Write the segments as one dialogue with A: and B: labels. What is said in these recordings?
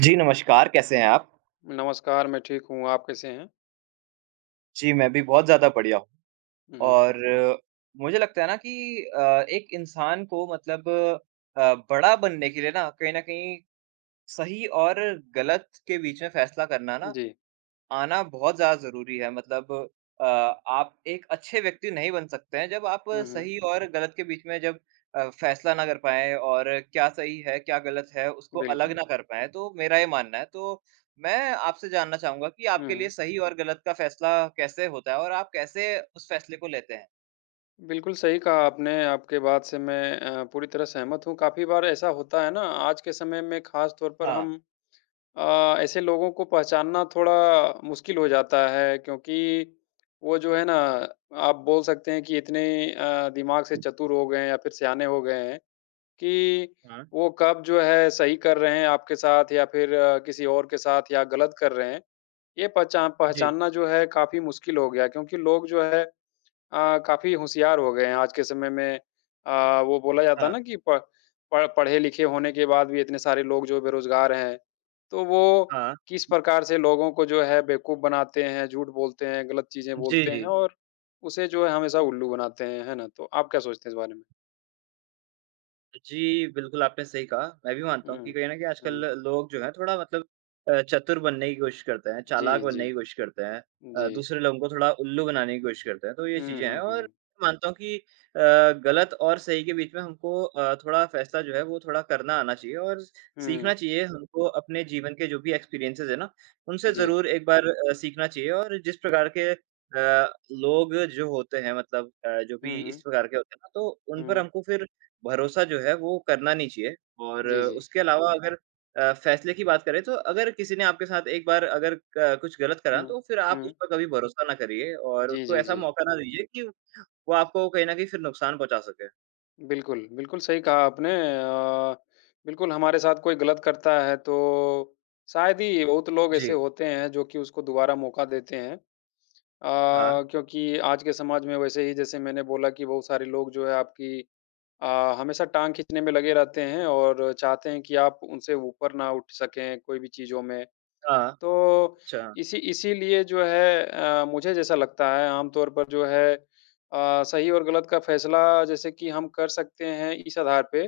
A: जी, नमस्कार कैसे हैं आप?
B: नमस्कार, मैं ठीक हूँ, आप कैसे हैं?
A: जी, मैं भी बहुत ज़्यादा बढ़िया हूँ।
B: हुँ, हुँ।
A: और मुझे लगता है ना कि अ, एक इंसान को मतलब अ, बड़ा बनने के लिए ना कहीं न कहीं सही और ग़लत के बीच में फ़ैसला करना ना,
B: जी।
A: आना बहुत ज़्यादा ज़रूरी है। मतलब अ, आप एक अच्छे व्यक्ति नहीं बन सकते हैं। जब आप
B: हुँ, हुँ।
A: सही और ग़लत के बीच में जब अ, फ़ैसला ना कर पाए और क्या सही है क्या ग़लत है उसको अलग
B: बिल्कुल।
A: ना कर पाए, तो मेरा ये मानना है। तो मैं आपसे जानना चाहूँगा कि आपके लिए
B: हुँ।
A: सही और गलत का फ़ैसला कैसे होता है और आप कैसे उस फ़ैसले को लेते हैं?
B: बिल्कुल, सही कहा आपने, आपकी बात से मैं अ, पूरी तरह सहमत हूँ। काफ़ी बार ऐसा होता है ना, आज के समय में ख़ास तौर पर
A: हाँ।
B: हम अ, ऐसे लोगों को पहचानना थोड़ा मुश्किल हो जाता है। क्योंकि वो जो है ना आप बोल सकते हैं कि इतने अ, दिमाग़ से चतुर हो गए हैं या फ़िर सयाने हो गए हैं कि
A: हाँ।
B: वो कब जो है सही कर रहे हैं आपके साथ या फ़िर किसी और के साथ या ग़लत कर रहे हैं ये पहचान
A: जी।
B: पहचानना जो है काफ़ी मुश्किल हो गया। क्योंकि लोग जो है अ, काफ़ी होशियार हो गए हैं आज के समय में अ, वो बोला जाता है
A: हाँ।
B: ना कि प प पढ़ पढ़े-लिखे होने के बाद भी इतने सारे लोग जो बेरोज़गार हैं। तो वो
A: हाँ।
B: किस प्रकार से लोगों को जो है बेवकूफ़ बनाते हैं, झूठ बोलते हैं, ग़लत चीज़ें
A: जी,
B: बोलते हैं
A: जी।
B: और उसे जो है हमेशा उल्लू बनाते हैं। है ना? तो आप क्या सोचते हैं इस बारे में?
A: जी, बिल्कुल, आपने सही कहा। मैं भी मानता हूँ कि
B: हुँ।
A: कहीं न कहीं, आजकल
B: हुँ।
A: लोग जो हैं, थोड़ा मतलब अ, चतुर बनने की कोशिश करते हैं, चालाक
B: जी, जी।
A: बनने की कोशिश करते हैं अ,
B: जी।
A: दूसरे लोगों को थोड़ा उल्लू बनाने की कोशिश करते हैं। तो ये
B: हुँ,
A: चीज़ें हैं,
B: हुँ,
A: और
B: हुँ।
A: मैं मानता हूँ कि अ, गलत और सही के बीच में हमको अ, थोड़ा फ़ैसला जो है, वो थोड़ा करना आना चाहिए और
B: हुँ।
A: सीखना चाहिए। हमको अपने जीवन के जो भी एक्सपीरियंसेज़ हैं ना, उनसे
B: जी।
A: ज़रूर एक बार अ, सीखना चाहिए और जिस प्रकार के अ, लोग जो होते हैं मतलब अ, जो
B: हुँ,
A: भी इस
B: हुँ।
A: प्रकार के होते हैं ना, तो उन पर
B: हुँ।
A: हमको फिर भरोसा जो है, वो करना नहीं चाहिए और
B: जी, जी।
A: उसके अलावा, अगर अ, फ़ैसले की बात करें, तो अगर किसी ने आपके साथ एक बार अगर क कुछ गलत करा,
B: हुँ,
A: तो फिर आप उस
B: हुँ।
A: पर कभी भरोसा ना करिए और
B: जी,
A: उसको
B: जी,
A: ऐसा
B: जी।
A: मौका ना दीजिए कि वो आपको कहीं न कहीं फिर नुकसान पहुँचा सके।
B: बिल्कुल, बिल्कुल सही कहा आपने। अ, बिल्कुल, हमारे साथ कोई गलत करता है, तो शायद ही बहुत लोग ऐसे
A: जी।
B: होते हैं, जो कि उसको दोबारा मौका देते हैं। अ,
A: हाँ।
B: क्योंकि आज के समाज में वैसे ही, जैसे मैंने बोला कि बहुत सारे लोग जो हैं, आपकी अ, हमेशा टाँग खींचने में लगे रहते हैं और चाहते हैं कि आप उनसे ऊपर ना उठ सकें, कोई भी चीज़ों में।
A: हाँ।
B: तो
A: अच्छा।
B: इसी इसीलिए जो है अ, मुझे जैसा लगता है, आम तौर पर जो है अ, सही और गलत का फ़ैसला, जैसे कि हम कर सकते हैं, इस आधार पे,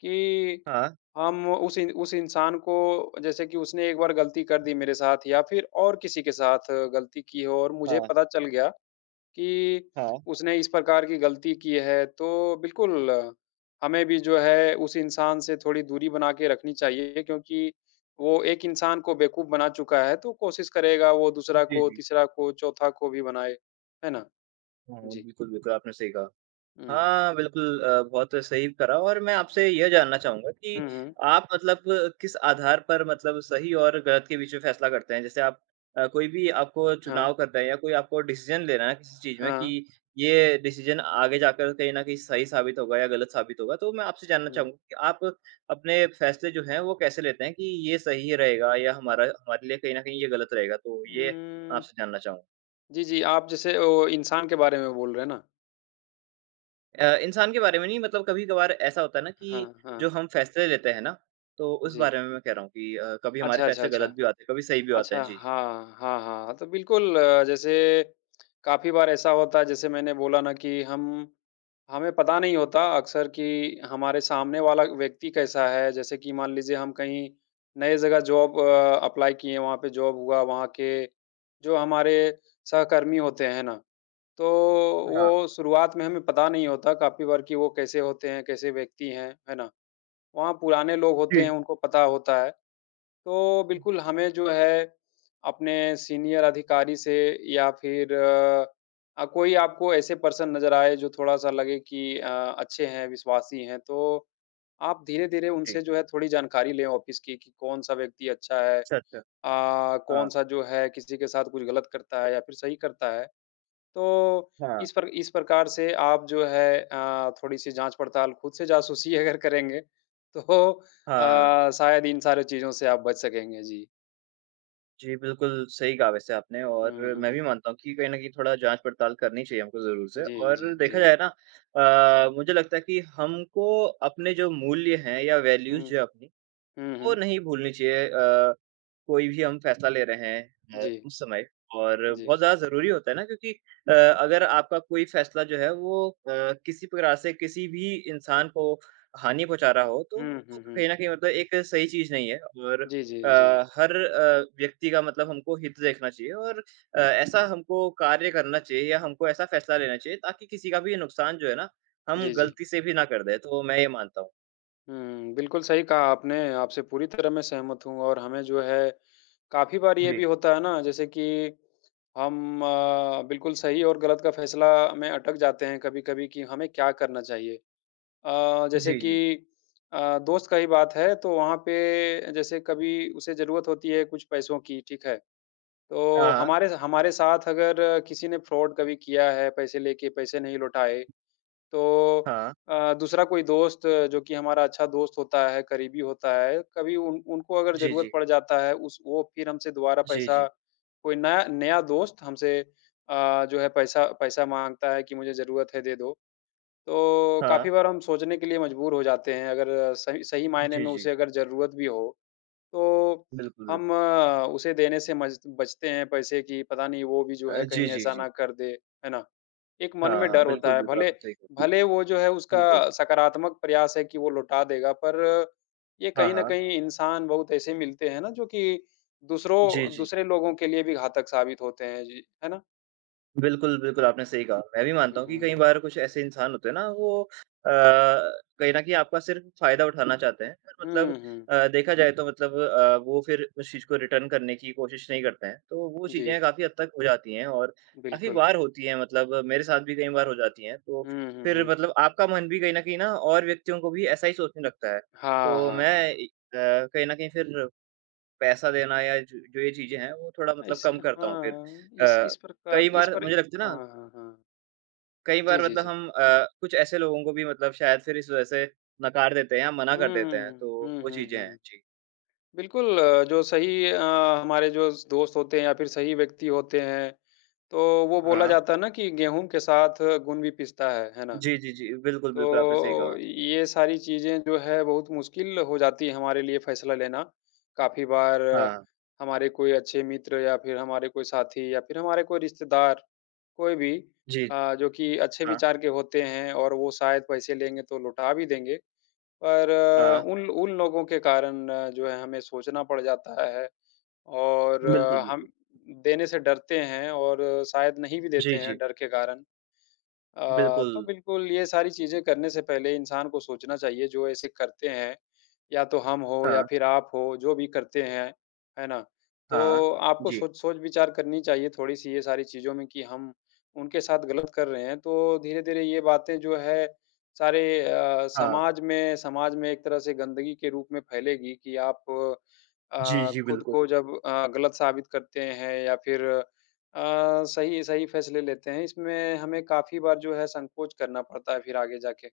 B: कि
A: हाँ।
B: हम उस इ उस इंसान को जैसे कि उसने एक बार गलती कर दी मेरे साथ या फिर और किसी के साथ गलती की हो और मुझे
A: हाँ।
B: पता चल गया, कि
A: हाँ।
B: उसने इस प्रकार की गलती की है, तो बिल्कुल, हमें भी जो है, उस इंसान से थोड़ी दूरी बना के रखनी चाहिए, क्योंकि वो एक इंसान को बेवकूफ़ बना चुका है, तो कोशिश करेगा वो दूसरा
A: जी,
B: को,
A: जी।
B: तीसरा को, चौथा को भी बनाए। है ना?
A: हुँ,
B: जी।
A: बिल्कुल, बिल्कुल, आपने सही कहा।
B: हुँ।
A: हाँ, बिल्कुल अ, बहुत सही करा और मैं आपसे यह जानना चाहूँगा कि
B: हुँ, हुँ।
A: आप मतलब किस आधार पर मतलब सही और गलत के बीच में फ़ैसला करते हैं? जैसे आप अ, कोई भी आपको
B: हाँ।
A: चुनाव करना है या कोई आपको डिसीज़न लेना है, किसी चीज़ में
B: हाँ।
A: कि ये डिसीज़न आगे जाकर कहीं न कहीं सही साबित होगा या गलत साबित होगा, तो मैं आपसे जानना
B: हुँ।
A: चाहूँगा कि आप अपने फ़ैसले जो हैं, वो कैसे लेते हैं कि ये सही रहेगा या हमारा हमारे लिए कहीं न कहीं ये गलत रहेगा? तो ये
B: उम
A: आपसे जानना चाहूँगा।
B: जी, जी, आप जैसे ओ इंसान के बारे में बोल रहे हैं ना।
A: अ, इंसान के बारे में नहीं, मतलब कभी-कभार ऐसा होता है ना कि
B: हाँ,
A: जो
B: हाँ।
A: हम फ़ैसले लेते हैं ना, तो उस
B: जी।
A: बारे में मैं कह रहा हूँ कि अ, कभी हमारे
B: अच्छा, अच्छा,
A: फ़ैसले
B: अच्छा।
A: गलत भी हो जाते हैं, कभी सही भी हो जाते
B: अच्छा,
A: हैं। जी, जी।
B: हाँ, हाँ, हाँ। तो बिल्कुल, जैसे काफ़ी बार ऐसा होता है, जैसे मैंने बोला ना कि हम हमें पता नहीं होता, अक्सर कि हमारे सामने वाला व्यक्ति कैसा है। जैसे कि मान लीजिए, हम कहीं नए जगह जॉब अ, अप्लाई किए हैं, वहाँ पे जॉब हुआ, वहाँ के जो हमारे सहकर्मी होते हैं, है ना? तो
A: हाँ।
B: वो, शुरुआत में हमें पता नहीं होता काफ़ी बार कि वो कैसे होते हैं, कैसे व्यक्ति हैं, है ना? वहाँ पुराने लोग होते हैं,
A: जी।
B: उनको पता होता है। तो
A: हुँ।
B: बिल्कुल, हमें जो है, अपने सीनियर अधिकारी से, या फिर अ, कोई आपको ऐसे पर्सन नज़र आएँ, जो थोड़ा-सा लगे कि अ, अच्छे हैं, विश्वासी हैं, तो आप धीरे-धीरे
A: जी।
B: उनसे, जो है, थोड़ी जानकारी लें ऑफ़िस की, कि कौन-सा व्यक्ति अच्छा है? अ,
A: अच्छा, अच्छा। हाँ।
B: कौन-सा, जो है, किसी के साथ कुछ गलत करता है, या फिर सही करता है? तो
A: हाँ।
B: इस पर इस प्रकार से आप, जो है अ, थोड़ी-सी जाँच-पड़ताल, खुद से जासूसी अगर करेंगे, तो
A: हाँ, हाँ।
B: अ, शायद इन सारे चीज़ों से आप बच सकेंगे। जी।
A: जी, बिल्कुल सही कहा वैसे आपने
B: हुँ,
A: और मैं भी
B: हुँ।
A: मानता हूँ कि कहीं न कहीं थोड़ा जाँच-पड़ताल करनी चाहिए हमको ज़रूर से।
B: जी, जी,
A: और देखा
B: जी।
A: जाए ना अ, मुझे लगता है कि हमको अपने जो मूल्य हैं या वैल्यूज
B: हुँ।
A: जो है अपनी,
B: हुँ,
A: वो
B: हुँ।
A: नहीं भूलनी चाहिए। अ, कोई भी हम फैसला ले रहे हैं अ,
B: जी।
A: उस समय और
B: जी।
A: बहुत ज़्यादा ज़रूरी होता है ना क्योंकि अ, अगर आपका कोई फैसला जो है, वो अ, किसी पूरा से किसी भी इंसान को हानि पहुँचा रहा हो, तो
B: हुँ,
A: वो
B: हुँ,
A: तो
B: हुँ।
A: कहीं न कहीं मतलब एक सही चीज़ नहीं है। और
B: जी,
A: अ,
B: जी, जी।
A: हर अ, व्यक्ति का मतलब हमको हित देखना चाहिए और अ, ऐसा हमको कार्य करना चाहिए या हमको ऐसा फैसला लेना चाहिए ताकि किसी का भी नुकसान जो है ना, हम
B: जी, जी।
A: गलती से भी ना कर दें, तो वो मैं ये मानता हूँ।
B: हुँ, बिल्कुल सही कहा आपने, आपसे पूरी तरह मैं सहमत हूँ और हमें जो है, काफ़ी बार ये भी
A: जी।
B: होता है ना जैसे कि हम अ, बिल्कुल सही और गलत का फैसला में अटक जाते हैं कभी-कभी कि हमें क्या करना चाहिए? अ, जैसे
A: जी, जी।
B: कि अ, दोस्त का ही बात है, तो वहाँ पे जैसे कभी उसे ज़रूरत होती है कुछ पैसों की, ठीक है? तो
A: हाँ।
B: हमारे ज हमारे साथ अगर किसी ने फ्रॉड कभी किया है, पैसे लेके पैसे नहीं लौटाए, तो
A: हाँ।
B: अ, दूसरा कोई दोस्त जो कि हमारा अच्छा दोस्त होता है, करीबी होता है, कभी उन उनको अगर
A: जी,
B: ज़रूरत
A: जी।
B: पड़ जाता है, उस वो फिर हमसे दोबारा
A: जी,
B: पैसा
A: जी।
B: कोई ना नया दोस्त हमसे अ, जो है पैसा पैसा माँगता है कि मुझे ज़रूरत है, दे दो। तो,
A: हाँ।
B: काफ़ी बार हम सोचने के लिए मजबूर हो जाते हैं अगर सइ सही मायने
A: जी,
B: में
A: जी।
B: उसे अगर ज़रूरत भी हो, तो
A: बिल्कुल,
B: हम
A: बिल्कुल।
B: उसे देने से मज बचते हैं पैसे की पता नहीं वो भी जो
A: अ,
B: है
A: जी,
B: कहीं
A: जी,
B: ऐसा
A: जी।
B: ना कर दे, है ना? एक मन
A: हाँ,
B: में
A: हाँ।
B: डर
A: बिल्कुल,
B: होता है,
A: बिल्कुल,
B: भले
A: आपने सही कहा।
B: भले वो जो है उसका
A: बिल्कुल।
B: सकारात्मक प्रयास है कि वो लौटा देगा, पर ये
A: हाँ,
B: कहीं न
A: हाँ।
B: कहीं इंसान बहुत ऐसे मिलते हैं ना जो कि
A: जी,
B: दूसरों
A: जी।
B: दूसरे लोगों के लिए भी घातक साबित होते हैं। जी, है ना?
A: बिल्कुल, बिल्कुल, आपने सही कहा। मैं भी मानता
B: हुँ,
A: हूँ कि कई
B: हुँ।
A: बार कुछ ऐसे इंसान होते हैं ना, वो अ, कहीं न कहीं आपका सिर्फ फायदा उठाना चाहते हैं, और
B: हुँ,
A: मतलब
B: हुँ।
A: अ, देखा जाए तो मतलब अ, वो फिर उस चीज़ को रिटर्न करने की कोशिश नहीं करते हैं। तो वो
B: जी।
A: चीज़ें काफ़ी हद तक हो जाती हैं और काफ़ी
B: बिल्कुल।
A: बार होती हैं मतलब मेरे साथ भी कई बार हो जाती हैं। तो
B: हुँ, हुँ,
A: फिर
B: हुँ।
A: मतलब आपका मन भी कहीं न कहीं ना और व्यक्तियों को भी ऐसा ही सोचने लगता है।
B: हाँ,
A: तो
B: हाँ,
A: मैं
B: हाँ।
A: ए अ, कहीं न कहीं फिर पैसा देना या जो जो ये चीज़ें हैं, वो थोड़ा
B: अ,
A: मतलब
B: इस
A: कम करता हूँ फिर।
B: हाँ, इस
A: अ,
B: इस
A: कई
B: प्रकार इस
A: बार
B: पर
A: मुझे लगता है
B: हाँ,
A: ना
B: हाँ, हाँ।
A: कई
B: जी,
A: बार
B: जी,
A: मतलब
B: जी।
A: हम अ, कुछ ऐसे लोगों को भी मतलब शायद फिर इस वजह से नकार देते हैं या मना
B: हुँ,
A: कर देते
B: हुँ,
A: हैं, तो
B: हुँ। हुँ,
A: वो
B: हुँ,
A: चीज़ें हैं।
B: हुँ।
A: जी।
B: बिल्कुल अ, जो सही अ, हमारे जो स दोस्त होते हैं या फिर सही व्यक्ति होते हैं, तो वो बोला
A: हाँ।
B: जाता है ना कि गेहूँ के साथ घुन भी पिसता है, है ना।
A: जी, जी, जी। बिल्कुल,
B: तो
A: बिल्कुल, आपने सही
B: ओ
A: कहा।
B: ये सारी चीज़ें जो हैं बहुत मुश्किल हो जाती है हमारे लिए फैसला लेना। काफ़ी बार
A: हाँ।
B: हमारे कोई अच्छे मित्र या फिर हमारे कोई साथी या फिर हमारे कोई रिश्तेदार, कोई भी
A: जी।
B: अ, जो कि अच्छे
A: हाँ।
B: विचार के होते हैं और वो शायद पैसे लेंगे तो लौटा भी देंगे, पर
A: हाँ।
B: उन ल उन लोगों के कारण जो है हमें सोचना पड़ जाता है और
A: बिल्कुल,
B: हम
A: बिल्कुल।
B: देने से डरते हैं और शायद नहीं भी
A: जी,
B: देते हैं
A: जी।
B: डर के कारण। अ, तो
A: बिल्कुल।
B: बिल्कुल ये सारी चीज़ें करने से पहले इंसान को सोचना चाहिए जो ऐसे करते हैं, या तो हम हों या
A: हाँ।
B: फिर आप हों, जो भी करते हैं, है ना।
A: हाँ।
B: तो आपको
A: जी।
B: सोच सोच-विचार करनी चाहिए थोड़ी-सी ये सारी चीज़ों में कि हम उनके साथ गलत कर रहे हैं, तो धीरे-धीरे ये बातें जो है सारे अ,
A: हाँ।
B: समाज में समाज में एक तरह से गंदगी के रूप में फैलेगी कि आप
A: जी,
B: अ,
A: जी,
B: खुद
A: बिल्कुल।
B: को जब अ, गलत साबित करते हैं या फिर अ, सही सही फैसले लेते हैं, इसमें हमें काफ़ी बार जो है संकोच करना पड़ता है फिर आगे जा के।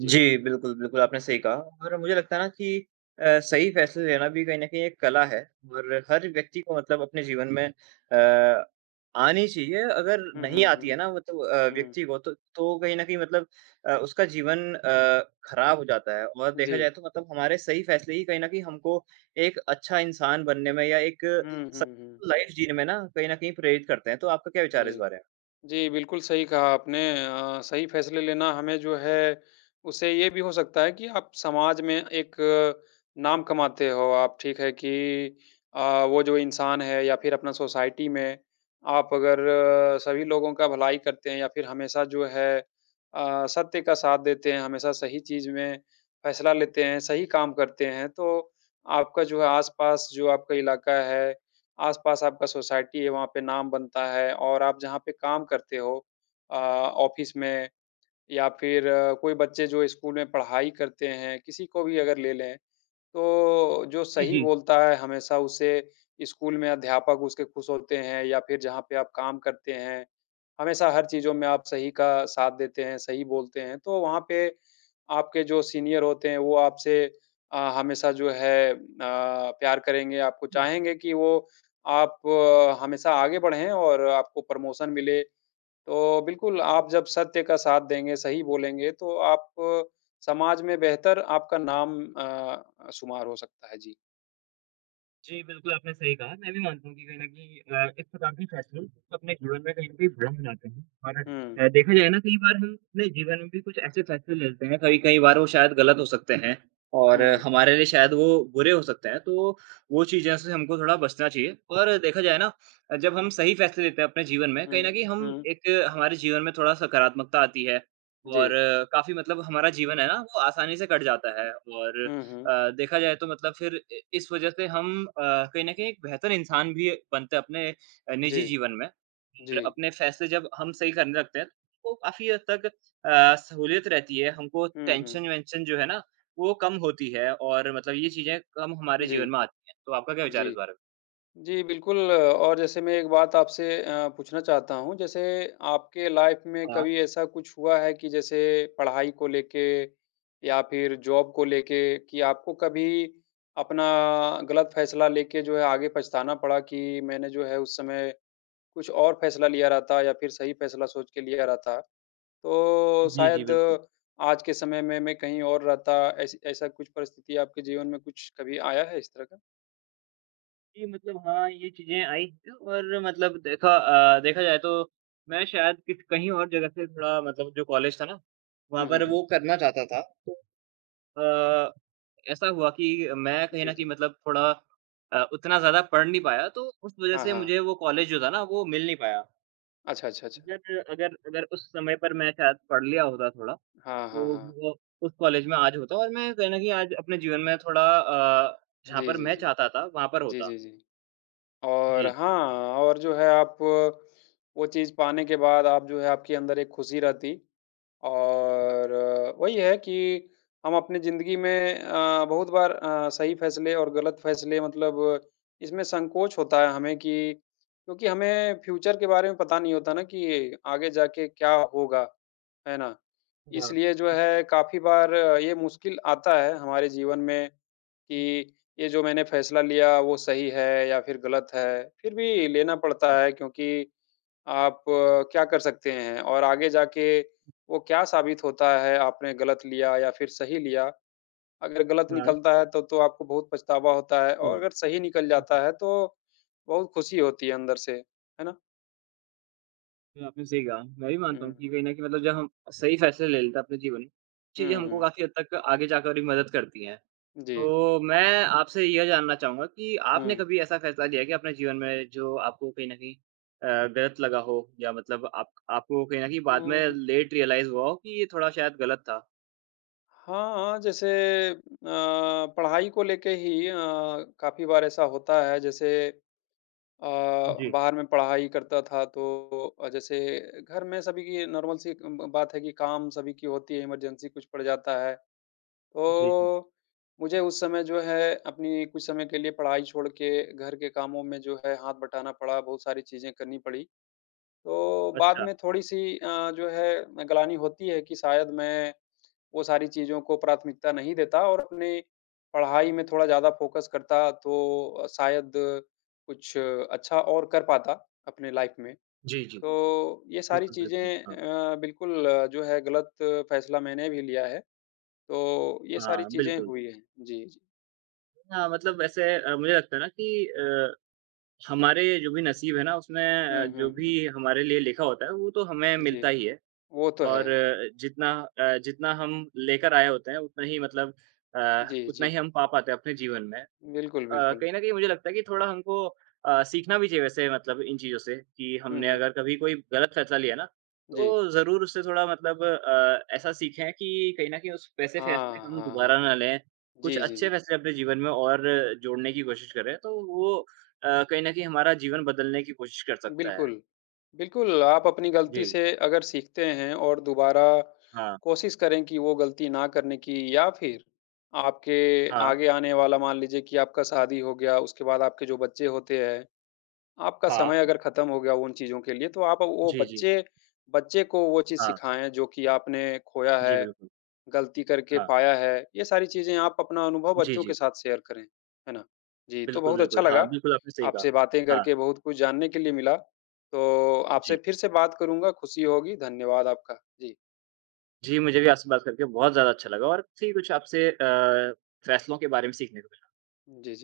B: जी।
A: जी, बिल्कुल, बिल्कुल, आपने सही कहा। और मुझे लगता है ना कि अ, सही फैसले लेना भी कहीं न कहीं एक कला है और हर व्यक्ति को मतलब अपने जीवन में अ, आनी चाहिए। अगर
B: हुँ,
A: नहीं
B: हुँ,
A: आती
B: हुँ।
A: है ना, वत अ,
B: हुँ।
A: व्यक्ति को तो तो वो कहीं न कहीं मतलब अ, उसका जीवन अ, खराब हो जाता है और देखा
B: जी।
A: जाए तो मतलब हमारे सही फैसले ही कहीं न कहीं हमको एक अच्छा इंसान बनने में या एक
B: हुँ,
A: स
B: हुँ, हुँ।
A: लाइफ जीने में ना कहीं न कहीं प्रेरित करते हैं। तो आपका क्या विचार है इस
B: जी।
A: बारे में?
B: जी, बिल्कुल सही कहा आपने। अ, सही फैसले लेना हमें जो है उससे ये भी हो सकता है कि आप समाज में एक नाम कमाते हो आप, ठीक है कि अ, वो जो इंसान है या फिर अपना सोसाइटी में आप अगर सभी लोगों का भलाई करते हैं या फिर हमेशा जो है अ, सत्य का साथ देते हैं, हमेशा सही चीज़ में फैसला लेते हैं, सही काम करते हैं, तो आपका जो है आसपास जो आपका इलाका है, आसपास आपका सोसाइटी है, वहाँ पे नाम बनता है और आप जहाँ पे काम करते हो अ, ऑफिस में, या फिर कोई बच्चे जो स्कूल में पढ़ाई करते हैं, किसी को भी अगर ले लें, तो जो
A: इ
B: सही
A: जी।
B: बोलता है हमेशा, उसे स्कूल में अध्यापक उसके खुश होते हैं या फिर जहाँ पे आप काम करते हैं, हमेशा हर चीज़ों में आप सही का साथ देते हैं, सही बोलते हैं, तो वहाँ पे आपके जो सीनियर होते हैं, वो आपसे अ, हमेशा जो है अ, प्यार करेंगे, आपको
A: हुँ।
B: चाहेंगे कि वो आप हमेशा आगे बढ़ें और आपको प्रमोशन मिले। तो बिल्कुल,
A: हाँ।
B: आप जब सत्य का साथ देंगे, सही बोलेंगे, तो आप समाज में बेहतर आपका नाम अ अ, शुमार हो सकता है, जी।
A: जी, बिल्कुल, आपने सही कहा। मैं भी मानता हूँ कि कहीं न कहीं अ, इस प्रकार के फैसले अपने जीवन में कहीं न कहीं भ्रम लाते हैं, और
B: हुँ।
A: अ, देखा जाए ना कई बार हम अपने जीवन में भी कुछ ऐसे फैसले ले लेते हैं, कई-कई बार वो शायद गलत हो सकते हैं और
B: हुँ।
A: हमारे लिए शायद वो बुरे हो सकते हैं। तो वो चीज़ों से हमको थोड़ा बचना चाहिए, और देखा जाए ना अ, जब हम सही फैसले लेते हैं अपने जीवन में, कहीं न
B: हुँ।
A: कहीं हम
B: हुँ।
A: एक हमारे जीवन में थोड़ा सकारात्मकता आती है, और
B: जी।
A: काफ़ी मतलब हमारा जीवन है ना, वो आसानी से कट जाता है। और
B: हुँ, हुँ।
A: अ, देखा जाए तो मतलब फिर इ इस वज़ह से हम अ, कहीं न कहीं एक बेहतर इंसान भी बनते अपने अ, निजी
B: जी।
A: जीवन में। अगर
B: जी।
A: अपने फैसले जब हम सही करने लगते हैं, तो काफ़ी हद तक अ, सहूलियत रहती है हमको,
B: हुँ, हुँ।
A: टेंशन-वेंशन जो है ना, वो कम होती है और मतलब ये चीज़ें कम हमारे
B: जी,
A: जीवन में आती हैं। तो आपका क्या विचार है इस
B: जी।
A: बारे में?
B: जी, बिल्कुल, और जैसे मैं एक बात आपसे अ, पूछना चाहता हूँ। जैसे आपके लाइफ़ में
A: हाँ।
B: कभी ऐसा कुछ हुआ है कि जैसे पढ़ाई को लेके या फिर जॉब को लेके, कि आपको कभी अपना गलत फैसला लेके जो है आगे पछताना पड़ा कि मैंने जो है उस समय कुछ और फैसला लिया रहता या फिर सही फैसला सोच के लिया रहता, तो
A: जी, जी,
B: शायद
A: बिल्कुल।
B: आज के समय में मैं कहीं और रहता? ऐसी ऐसा कुछ परिस्थिति आपके जीवन में कुछ कभी आया है इस तरह का?
A: जी, मतलब हाँ, ये चीज़ें आईं है और मतलब देखा अ, देखा जाए तो मैं शायद कित कहीं और जगह से थोड़ा मतलब जो कॉलेज था ना वहाँ
B: हुँ,
A: पर
B: हुँ, हुँ।
A: वो करना चाहता था। अ, ऐसा हुआ कि मैं कहीं
B: जी,
A: न कहीं
B: जी।
A: मतलब थोड़ा अ, उतना ज़्यादा पढ़ नहीं पाया तो उस वज़ह
B: हाँ,
A: से
B: हाँ।
A: मुझे वो कॉलेज जो था ना वो मिल नहीं पाया।
B: अच्छा, अच्छा, अच्छा।
A: अगर अगर अगर उस समय पर मैं शायद पढ़ लिया होता थोड़ा
B: हाँ,
A: तो
B: हाँ, हाँ।
A: वो उस कॉलेज में आज होता और मैं कहीं न कहीं आज अपने जीवन में थोड़ा अ, जहाँ
B: जी,
A: पर
B: जी,
A: मैं
B: जी।
A: चाहता था वहाँ पर
B: जी,
A: होता।
B: जी, जी। और
A: जी।
B: हाँ और जो है आप वो चीज़ पाने के बाद आप जो है आपके अंदर एक खुशी रहती और वही है कि हम अपनी ज़िंदगी में अ, बहुत बार अ, सही फ़ैसले और गलत फ़ैसले मतलब इसमें संकोच होता है हमें कि क्योंकि हमें फ्यूचर के बारे में पता नहीं होता ना कि आगे जाके क्या होगा, है ना?
A: हाँ।
B: इसलिए जो
A: जी।
B: है काफ़ी बार ये मुश्किल आता है हमारे जीवन में कि ये जो मैंने फ़ैसला लिया वो सही है या फिर गलत है? फिर भी लेना पड़ता है क्योंकि आप क्या कर सकते हैं? और आगे जाके वो क्या साबित होता है, आपने गलत लिया या फिर सही लिया, अगर गलत
A: [unintelligible]
B: निकलता है तो तो आपको बहुत पछतावा होता है
A: हुँ।
B: और अगर सही निकल
A: हुँ, हुँ।
B: जाता है तो बहुत खुशी होती है अंदर से, है ना?
A: आपने सही कहा, मैं भी मानता हूँ कि
B: हुँ।
A: कही न कही मतलब जब हम सही फ़ैसला ले लेते है अपने जीवन में, चीज़ें
B: हुँ,
A: हमको
B: हुँ।
A: काफ़ी हद तक आगे जाकर भी मदद करती हैं।
B: जी।
A: तो मैं आपसे यह जानना चाहूँगा कि आपने
B: हुँ।
A: कभी ऐसा फ़ैसला लिया है कि अपने जीवन में जो आपको कहीं न कहीं अ, गलत लगा हो या मतलब आप आपको कहीं न कहीं बाद में
B: हुँ।
A: लेट रियलाइज़ हुआ हो, कि ये थोड़ा शायद गलत था?
B: हाँ, हाँ, जैसे अ, पढ़ाई को लेके ही अ, काफ़ी बार ऐसा होता है जैसे अ,
A: जी।
B: बाहर में पढ़ाई करता था, तो अ, जैसे घर में सभी की नॉर्मल सी एक ब बात है कि काम सभी की होती है, इमरजेंसी कुछ पड़ जाता है।
A: जी, जी।
B: तो, मुझे उस समय जो है अपनी कुछ समय के लिए पढ़ाई छोड़ के घर के कामों में जो है हाथ बटाना पड़ा, बहुत सारी चीज़ें करनी पड़ी। तो बाद
A: अच्छा।
B: में थोड़ी-सी अ, जो है अ, ग्लानि होती है कि शायद मैं वो सारी चीज़ों को प्राथमिकता नहीं देता और अपने पढ़ाई में थोड़ा ज़्यादा फोकस करता तो अ, शायद कुछ अच्छा और कर पाता, अपनी लाइफ़ में।
A: जी, जी।
B: तो ये सारी
A: बिल्कुल, बिल्कुल,
B: चीज़ें
A: हाँ।
B: अ, बिल्कुल जो है गलत फ़ैसला मैंने भी लिया है, तो ये सारी
A: हाँ,
B: चीज़ें
A: बिल्कुल।
B: हुई हैं। जी, जी।
A: हाँ, मतलब वैसे अ, मुझे लगता है ना कि अ, हमारे जो भी नसीब है ना उसमें अ,
B: हुँ,
A: जो
B: हुँ, हुँ।
A: भी हमारे लिए लिखा होता है, वो तो हमें
B: जी,
A: मिलता ही है।
B: वो तो है।
A: और जितना अ, जितना हम लेकर आए होते हैं उतना ही मतलब अ,
B: जी,
A: उतना ही
B: जी।
A: हम पा पाते हैं अपने जीवन में। अ,
B: बिल्कुल, बिल्कुल।
A: कहीं न कहीं मुझे लगता है कि थोड़ा हमको अ, सीखना भी चाहिए वैसे मतलब इन चीज़ों से कि
B: हुँ,
A: हमने
B: हुँ।
A: अगर कभी कोई गलत फैसला लिया ना,
B: जी।
A: तो ज़रूर उससे थोड़ा मतलब अ, ऐसा सीखें कि कहीं न कहीं उस वैसे
B: हाँ,
A: फैसले हम
B: हाँ, हाँ,
A: दोबारा ना
B: हाँ,
A: लें। कुछ
B: जी, जी,
A: अच्छे
B: जी।
A: फैसले अपने जीवन में और जोड़ने की कोशिश करें, तो वो अ, कहीं न कहीं हमारा जीवन बदलने की कोशिश कर सकता है।
B: बिल्कुल, बिल्कुल। आप अपनी गलती
A: जी।
B: से अगर सीखते हैं और दोबारा
A: हाँ।
B: कोशिश करें कि वो गलती ना करने की या फिर आपके
A: हाँ।
B: आगे आने वाला मान लीजिए कि आपका शादी हो गया, उसके बाद आपके जो बच्चे होते हैं, आपका
A: हाँ।
B: समय अगर खत्म हो गया उन चीज़ों के लिए, तो आप अ, वो
A: जी, जी।
B: बच्चे, बच्चे को वो चीज़
A: हाँ।
B: सिखाएँ जो कि आपने खोया
A: जी,
B: है,
A: बिल्कुल।
B: गलती करके
A: हाँ।
B: पाया है। ये सारी चीज़ें आप अपना अनुभव
A: जी,
B: बच्चों के
A: जी।
B: साथ शेयर करें, है ना? जी, तो
A: बिल्कुल,
B: बहुत अच्छा
A: बिल्कुल, हाँ,
B: लगा,
A: बिल्कुल, आपने सही कहा।
B: आपसे बातें
A: हाँ।
B: करके, बहुत कुछ जानने के लिए मिला, तो आपसे
A: जी।
B: फिर से बात करूँगा, खुशी होगी, धन्यवाद आपका। जी।
A: जी, मुझे भी आपसे बात करके बहुत ज़्यादा अच्छा लगा और काफ़ी कुछ आपसे अ, फैसलों के बारे में सीखने को मिला।
B: जी, जी।